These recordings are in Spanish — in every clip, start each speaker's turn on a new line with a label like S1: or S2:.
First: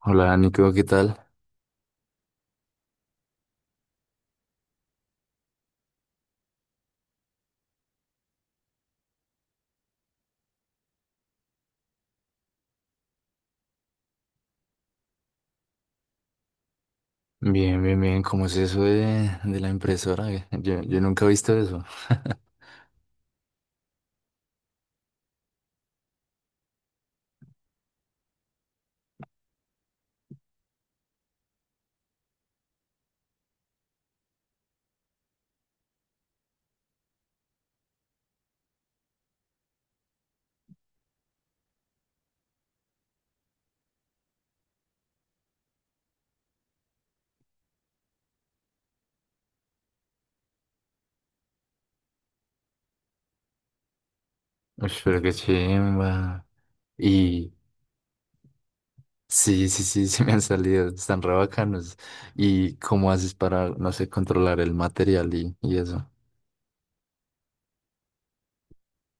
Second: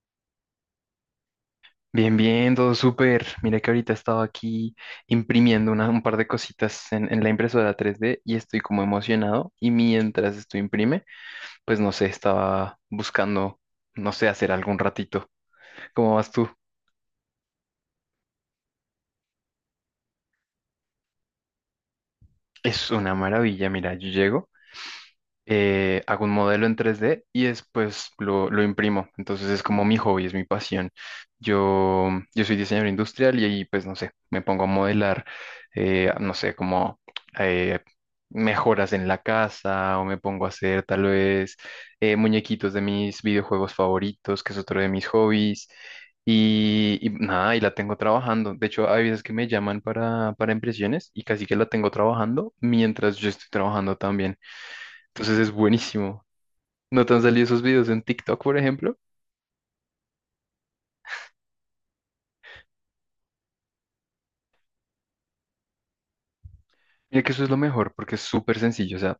S1: Hola Nico, ¿qué tal?
S2: Bien, bien, todo súper. Mira que ahorita estaba aquí imprimiendo un par de cositas en la impresora 3D y estoy como emocionado. Y mientras esto imprime, pues no sé, estaba buscando, no sé, hacer algún ratito. ¿Cómo vas tú?
S1: Bien, bien, bien. ¿Cómo es eso de la impresora? Yo nunca he visto eso.
S2: Es una maravilla, mira, yo llego. Hago un modelo en 3D y después lo imprimo. Entonces es como mi hobby, es mi pasión. Yo soy diseñador industrial y ahí, pues, no sé, me pongo a modelar, no sé, como eh, mejoras en la casa o me pongo a hacer tal vez muñequitos de mis videojuegos favoritos, que es otro de mis hobbies. Y nada, y la tengo trabajando. De hecho, hay veces que me llaman para impresiones y casi que la tengo trabajando mientras yo estoy trabajando,
S1: Uy, pero qué
S2: entonces es buenísimo.
S1: chimba.
S2: ¿No te han salido
S1: Y
S2: esos videos en TikTok, por ejemplo?
S1: sí, sí, sí, sí me han salido. Están re bacanos. ¿Y cómo haces para, no sé, controlar el material y eso?
S2: Mira que eso es lo mejor porque es súper sencillo. O sea,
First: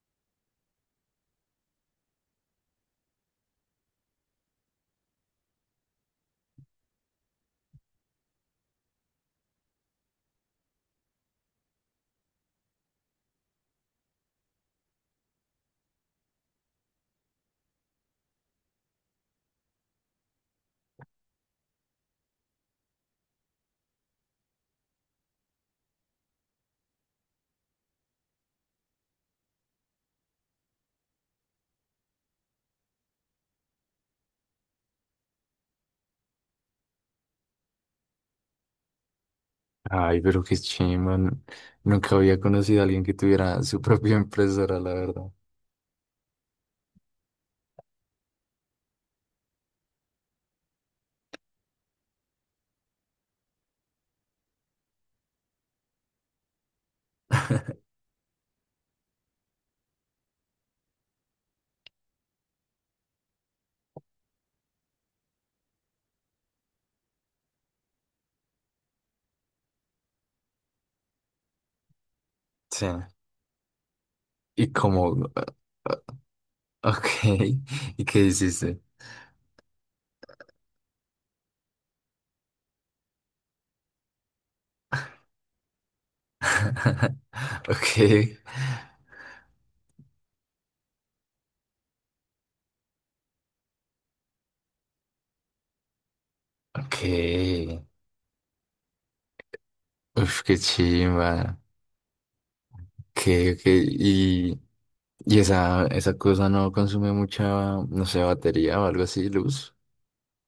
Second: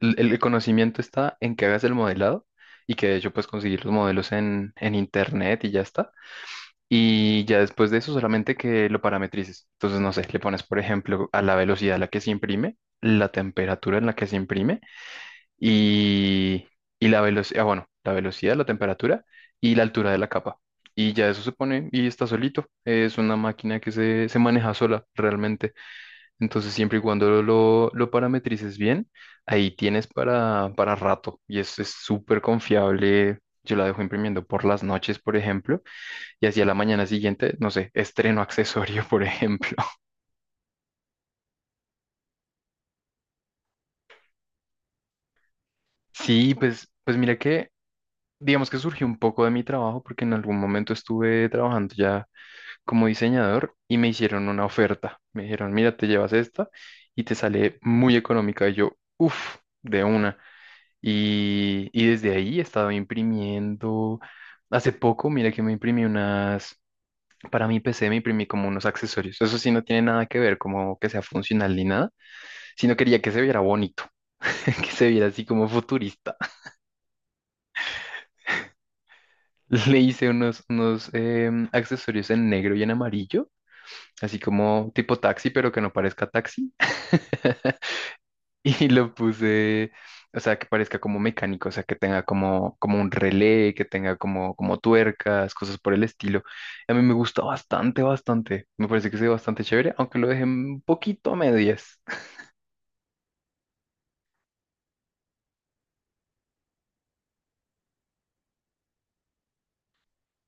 S2: el conocimiento está en que hagas el modelado y que de hecho puedes conseguir los modelos en internet y ya está. Y ya después de eso solamente que lo parametrices. Entonces, no sé, le pones, por ejemplo, a la velocidad a la que se imprime, la temperatura en la que se imprime y, y la velocidad, bueno, la velocidad, la temperatura y la altura de la capa. Y ya eso se pone y está solito. Es una máquina que se maneja sola realmente. Entonces, siempre y cuando lo parametrices bien, ahí tienes para rato. Y es súper confiable. Yo la dejo imprimiendo por las noches, por ejemplo, y hacia la mañana siguiente, no sé, estreno accesorio, por ejemplo.
S1: Ay, pero qué chimba. Nunca había conocido a alguien que tuviera su propia impresora, la verdad.
S2: Sí, pues, pues mira que, digamos que surgió un poco de mi trabajo, porque en algún momento estuve trabajando ya como diseñador y me hicieron una oferta. Me dijeron, mira, te llevas esta y te sale muy económica. Y yo, uff, de una. Y desde ahí he estado imprimiendo. Hace poco, mira que me imprimí unas, para mi PC me imprimí como unos accesorios. Eso sí no tiene nada que ver como que sea funcional ni nada,
S1: Sí.
S2: sino quería que se viera bonito,
S1: ¿Y
S2: que se viera
S1: cómo?
S2: así como
S1: Ah,
S2: futurista.
S1: ah, ok. ¿Y qué hiciste?
S2: Le hice unos, accesorios en negro y en amarillo así como tipo taxi, pero que no parezca taxi.
S1: Ok.
S2: Y lo puse, o sea, que parezca como mecánico, o sea, que tenga como, como un relé, que tenga como, como tuercas, cosas por el estilo. A
S1: Ok.
S2: mí me gusta bastante, bastante. Me parece que se ve bastante chévere, aunque lo
S1: Uf,
S2: dejé
S1: qué
S2: un poquito
S1: chimba.
S2: a medias.
S1: Que, que, y, y esa, esa cosa no consume mucha, no sé, batería o algo así, luz.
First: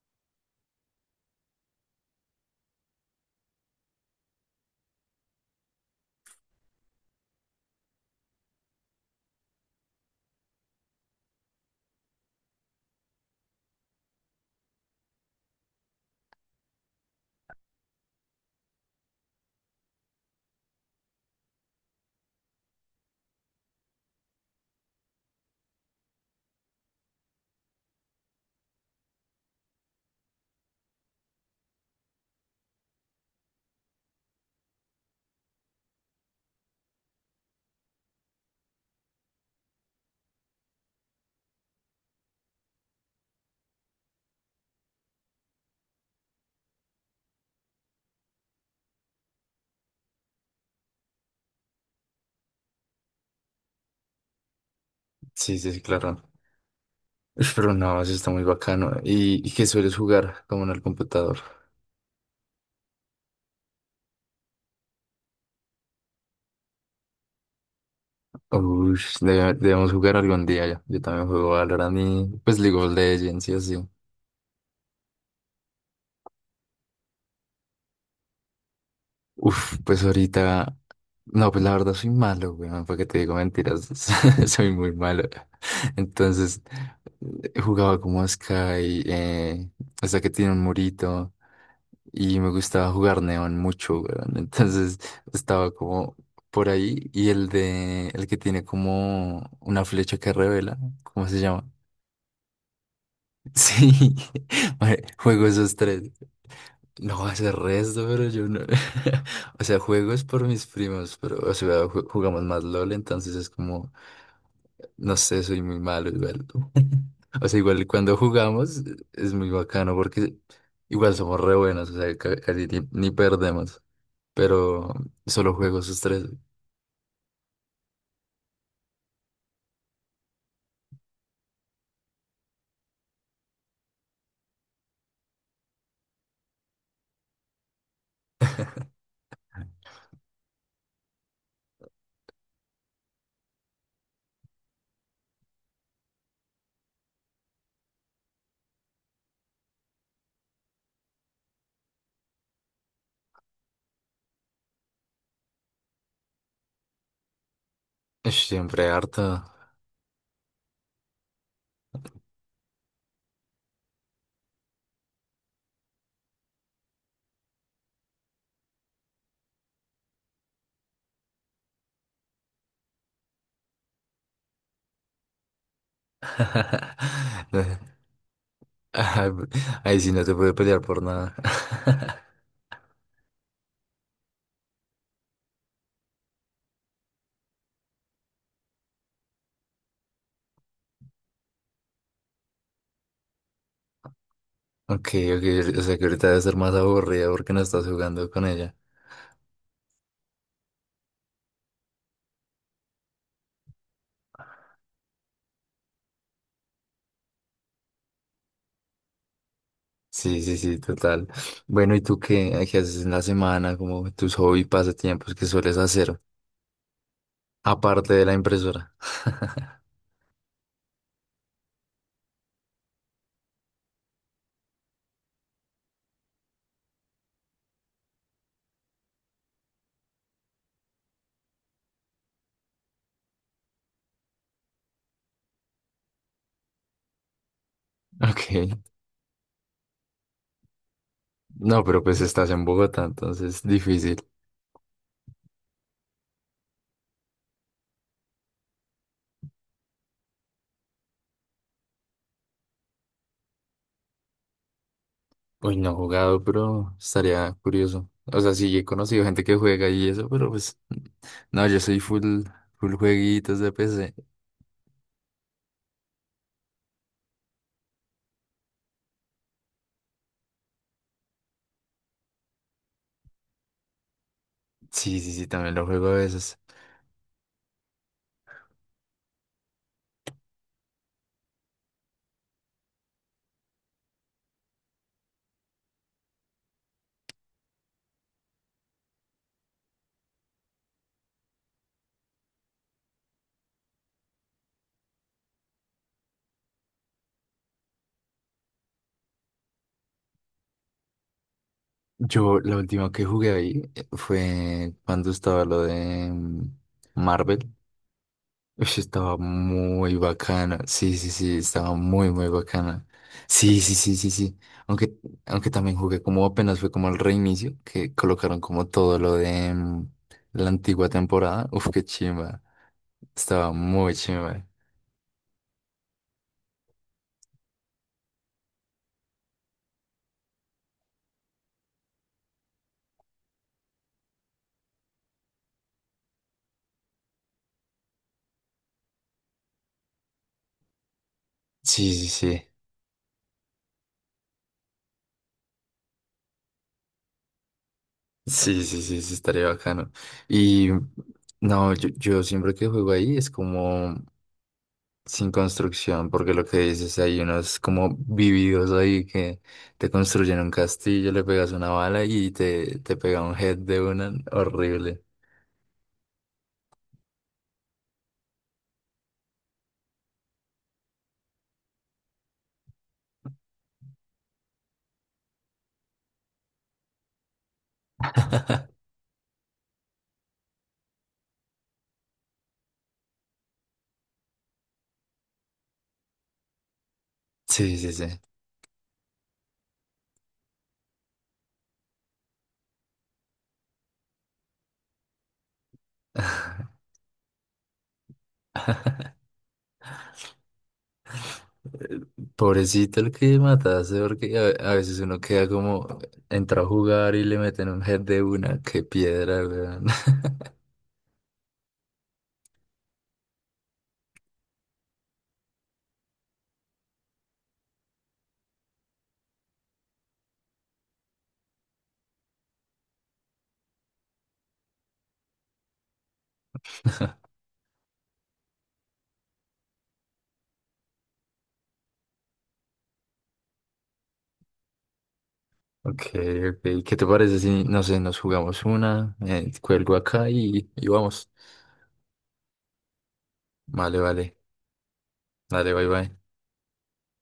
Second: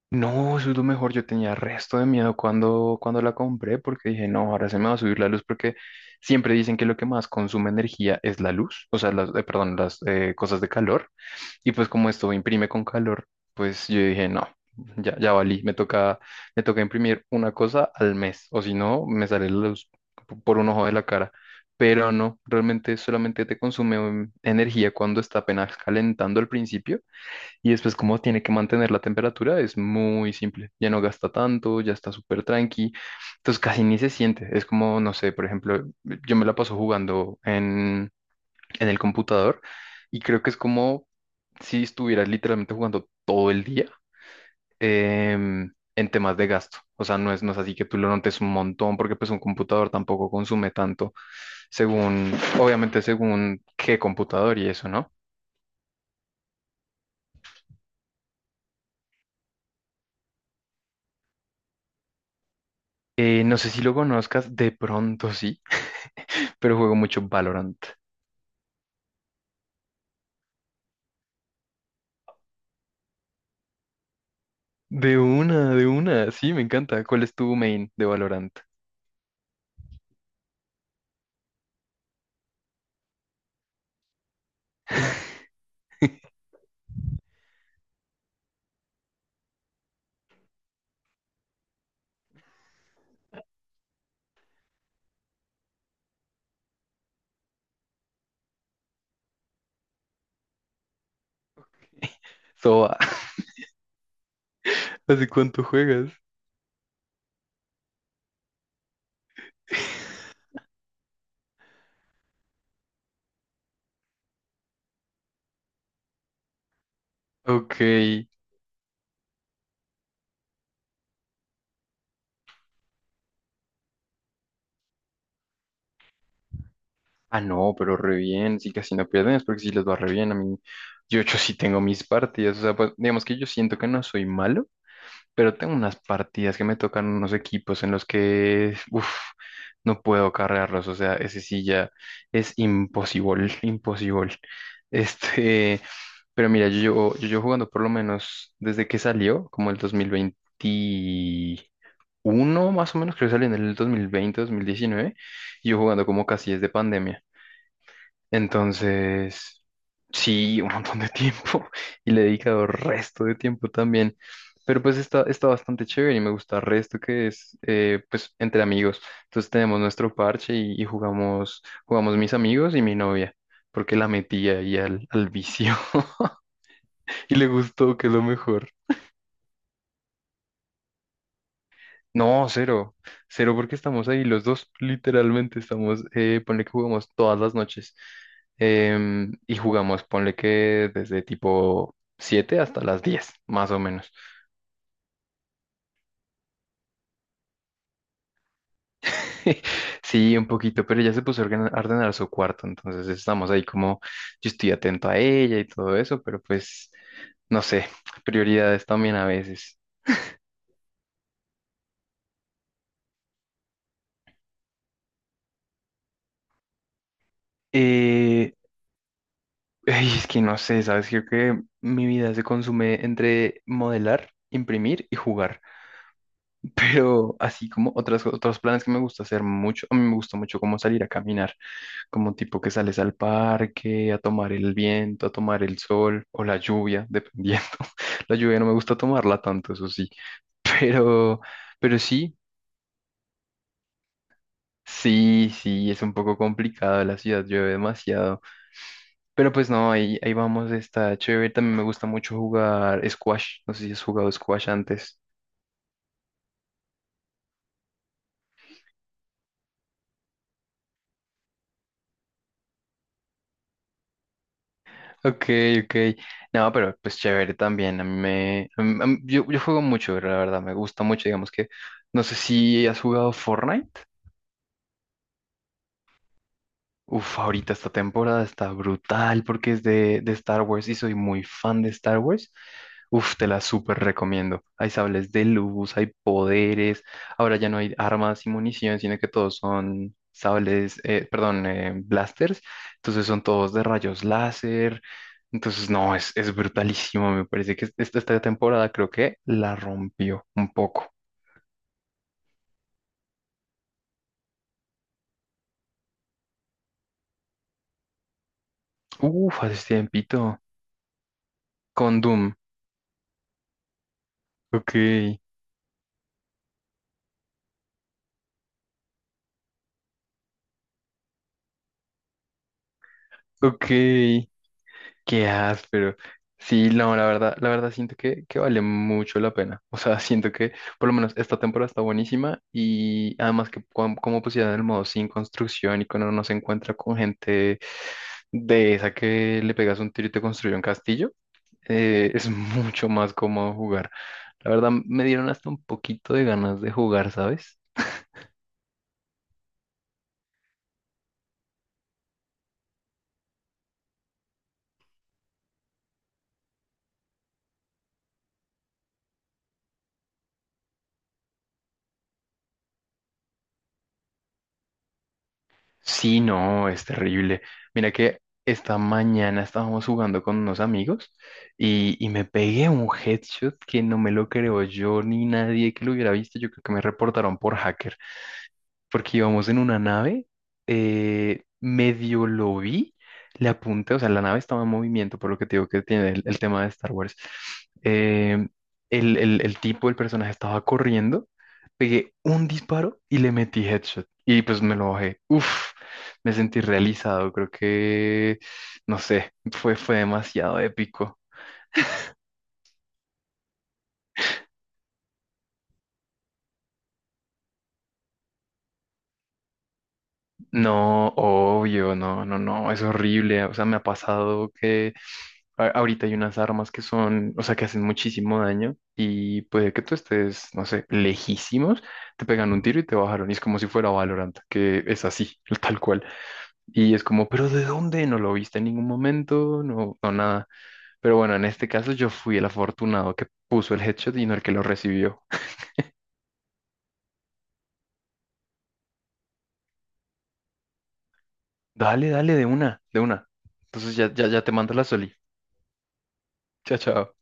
S2: No, eso es lo mejor. Yo tenía resto de miedo cuando la compré porque dije, no, ahora se me va a subir la luz porque siempre dicen que lo que más consume energía es la luz, o sea, las, perdón, las cosas de calor. Y pues como esto imprime con calor, pues yo dije, no, ya valí, me toca imprimir una cosa al mes, o si no, me sale la luz por un ojo de la cara. Pero no, realmente solamente te consume energía cuando está apenas calentando al principio y después como tiene que mantener la temperatura es muy simple, ya no gasta tanto, ya está súper tranqui, entonces casi ni se siente, es como, no sé, por ejemplo, yo me la paso jugando en el computador y creo que es como si estuvieras literalmente jugando todo el día en temas de gasto. O sea, no es, no es así que tú lo notes un montón porque pues un computador tampoco consume tanto según, obviamente según qué computador y eso, ¿no?
S1: Sí, sí, sí, claro. Uf, pero no, eso está muy bacano. Y qué sueles jugar como en el computador?
S2: No sé si lo conozcas, de pronto sí, pero juego mucho Valorant.
S1: Uy, debemos jugar algún día ya. Yo también juego Valorant y pues League of Legends y así.
S2: De una, sí, me encanta. ¿Cuál es tu main de Valorant?
S1: Uf, pues ahorita. No, pues la verdad soy malo, weón, para que te digo mentiras. Soy muy malo. Entonces, jugaba como Sky, hasta que tiene un murito. Y me gustaba jugar Neon mucho, weón. Entonces, estaba como por ahí. Y el de. El que tiene como una flecha que revela. ¿Cómo se llama?
S2: Soba,
S1: Sí,
S2: ¿hace
S1: juego
S2: cuánto
S1: esos tres.
S2: juegas?
S1: No, hace resto, pero yo no. O sea, juego es por mis primos, pero, o sea, jugamos más LOL, entonces es como, no sé, soy muy malo igual. O sea,
S2: Ok.
S1: igual cuando jugamos es muy bacano porque igual somos re buenos, o sea, casi ni perdemos, pero solo juego esos tres.
S2: Ah, no, pero re bien, sí casi no pierden, es porque sí les va re bien a mí. Yo sí tengo mis partidas, o sea, pues, digamos que yo siento que no soy malo, pero tengo unas partidas que me tocan unos equipos en los que, uff, no puedo cargarlos, o sea, ese sí ya es imposible, imposible. Este, pero mira, yo llevo jugando por lo menos desde que salió, como el 2021, más o menos, creo que salió en el 2020, 2019, y yo jugando como casi desde pandemia.
S1: Ush, siempre harto.
S2: Entonces, sí, un montón de tiempo y le he dedicado resto de tiempo también. Pero pues está, está bastante chévere y me gusta resto que es pues entre amigos. Entonces tenemos nuestro parche y jugamos, jugamos mis amigos y mi novia, porque la metía ahí al vicio y le
S1: No,
S2: gustó, que es lo mejor.
S1: ay, ahí sí no te puede pelear por nada.
S2: No, cero. Cero porque estamos ahí los dos, literalmente estamos, ponle que jugamos todas las noches. Y jugamos, ponle que desde tipo 7 hasta las 10 más o menos.
S1: Ok, ok, o sea que ahorita debe ser más aburrida porque no estás jugando con ella.
S2: Sí, un poquito, pero ella se puso a a ordenar su cuarto, entonces estamos ahí como, yo estoy atento a ella y todo eso, pero pues, no sé, prioridades también a veces.
S1: Sí, sí, sí, total. Bueno, ¿y tú qué, qué haces en la semana? Como tus hobbies, pasatiempos que sueles hacer, aparte de la
S2: Eh,
S1: impresora.
S2: Ay, es que no sé, ¿sabes? Creo que mi vida se consume entre modelar, imprimir y jugar. Pero así como otras, otros planes que me gusta hacer mucho, a mí me gusta mucho como salir a caminar, como tipo que sales al parque, a tomar el viento, a tomar el sol o la lluvia, dependiendo. La lluvia no me
S1: Ok.
S2: gusta tomarla tanto, eso sí. Pero,
S1: No,
S2: pero
S1: pero pues
S2: sí,
S1: estás en Bogotá, entonces difícil.
S2: sí, sí, es un poco complicado, la ciudad llueve demasiado. Pero pues no, ahí, ahí vamos, está chévere. También me gusta mucho jugar squash, no sé si has jugado squash antes.
S1: Uy, no he jugado, pero estaría curioso. O sea, sí, he conocido gente que juega y eso, pero pues no, yo soy full, full jueguitos de PC.
S2: Ok, ok. No, pero pues chévere también. A mí me... a mí- Yo juego mucho, la verdad. Me gusta mucho. Digamos que... No sé si has jugado Fortnite.
S1: Sí, sí, sí, también lo juego a veces.
S2: Uf, ahorita esta temporada está brutal porque es de Star Wars y soy muy fan de Star Wars. Uf, te la súper recomiendo. Hay sables de luz, hay poderes. Ahora ya no hay armas y munición, sino que todos son sables, perdón, blasters. Entonces son todos de rayos láser. Entonces, no, es brutalísimo. Me parece que esta temporada creo que la rompió un poco.
S1: Yo, la última que jugué ahí fue cuando estaba lo de Marvel. Uy, estaba
S2: Uf, hace
S1: muy
S2: tiempito.
S1: bacana. Sí, sí, sí, estaba
S2: Con
S1: muy, muy
S2: Doom.
S1: bacana. Sí, sí, sí, sí, sí.
S2: Ok,
S1: Aunque, aunque también jugué como apenas fue como el reinicio, que colocaron como todo lo de la antigua temporada. Uf, qué chimba. Estaba
S2: ok.
S1: muy chimba.
S2: Qué áspero. Sí, no, la verdad siento que vale mucho la pena. O sea, siento que por lo menos esta temporada está buenísima y además que como pusieron el modo sin construcción y cuando uno se encuentra con gente de esa que le pegas un tiro y te construye un castillo,
S1: Sí, sí,
S2: es
S1: sí.
S2: mucho más cómodo jugar. La verdad, me dieron hasta un poquito de ganas de jugar, ¿sabes?
S1: Sí, sí, sí, sí, estaría bacano. Y no, yo siempre que juego ahí es como. Sin construcción, porque lo que dices, hay unos como vividos ahí que te construyen un castillo, le pegas una bala y te pega un head de una horrible.
S2: Sí, no, es terrible. Mira que esta mañana estábamos jugando con unos amigos y me pegué un headshot que no me lo creo yo ni nadie que lo hubiera visto. Yo creo que me reportaron por hacker porque íbamos en una nave, medio lo vi, le apunté, o sea, la nave estaba en movimiento, por lo que te digo que tiene el tema de Star Wars.
S1: Sí, sí, sí.
S2: Eh, el tipo, el personaje estaba corriendo, pegué un disparo y le metí headshot. Y pues me lo bajé. Uf, me sentí realizado, creo que, no sé, fue, fue demasiado épico.
S1: Pobrecito el que mataste, porque a veces uno queda como, entra a jugar y le meten un head de una, qué piedra, weón.
S2: No, obvio, no, no, no, es horrible. O sea, me ha pasado que ahorita hay unas armas que son, o sea, que hacen muchísimo daño y puede que tú estés, no sé, lejísimos, te pegan un tiro y te bajaron. Y es como si fuera Valorant, que es así, tal cual. Y es como, ¿pero de dónde? No lo viste en ningún momento, no, no nada. Pero bueno, en este caso yo fui el afortunado que puso el headshot y no el que lo recibió.
S1: Ok, ok. ¿Qué te parece si, no sé, nos jugamos una, cuelgo acá y vamos?
S2: Dale, dale, de una, de una. Entonces
S1: Vale,
S2: ya, ya,
S1: vale.
S2: ya te mando la soli.
S1: Dale, bye, bye.
S2: Chao, chao.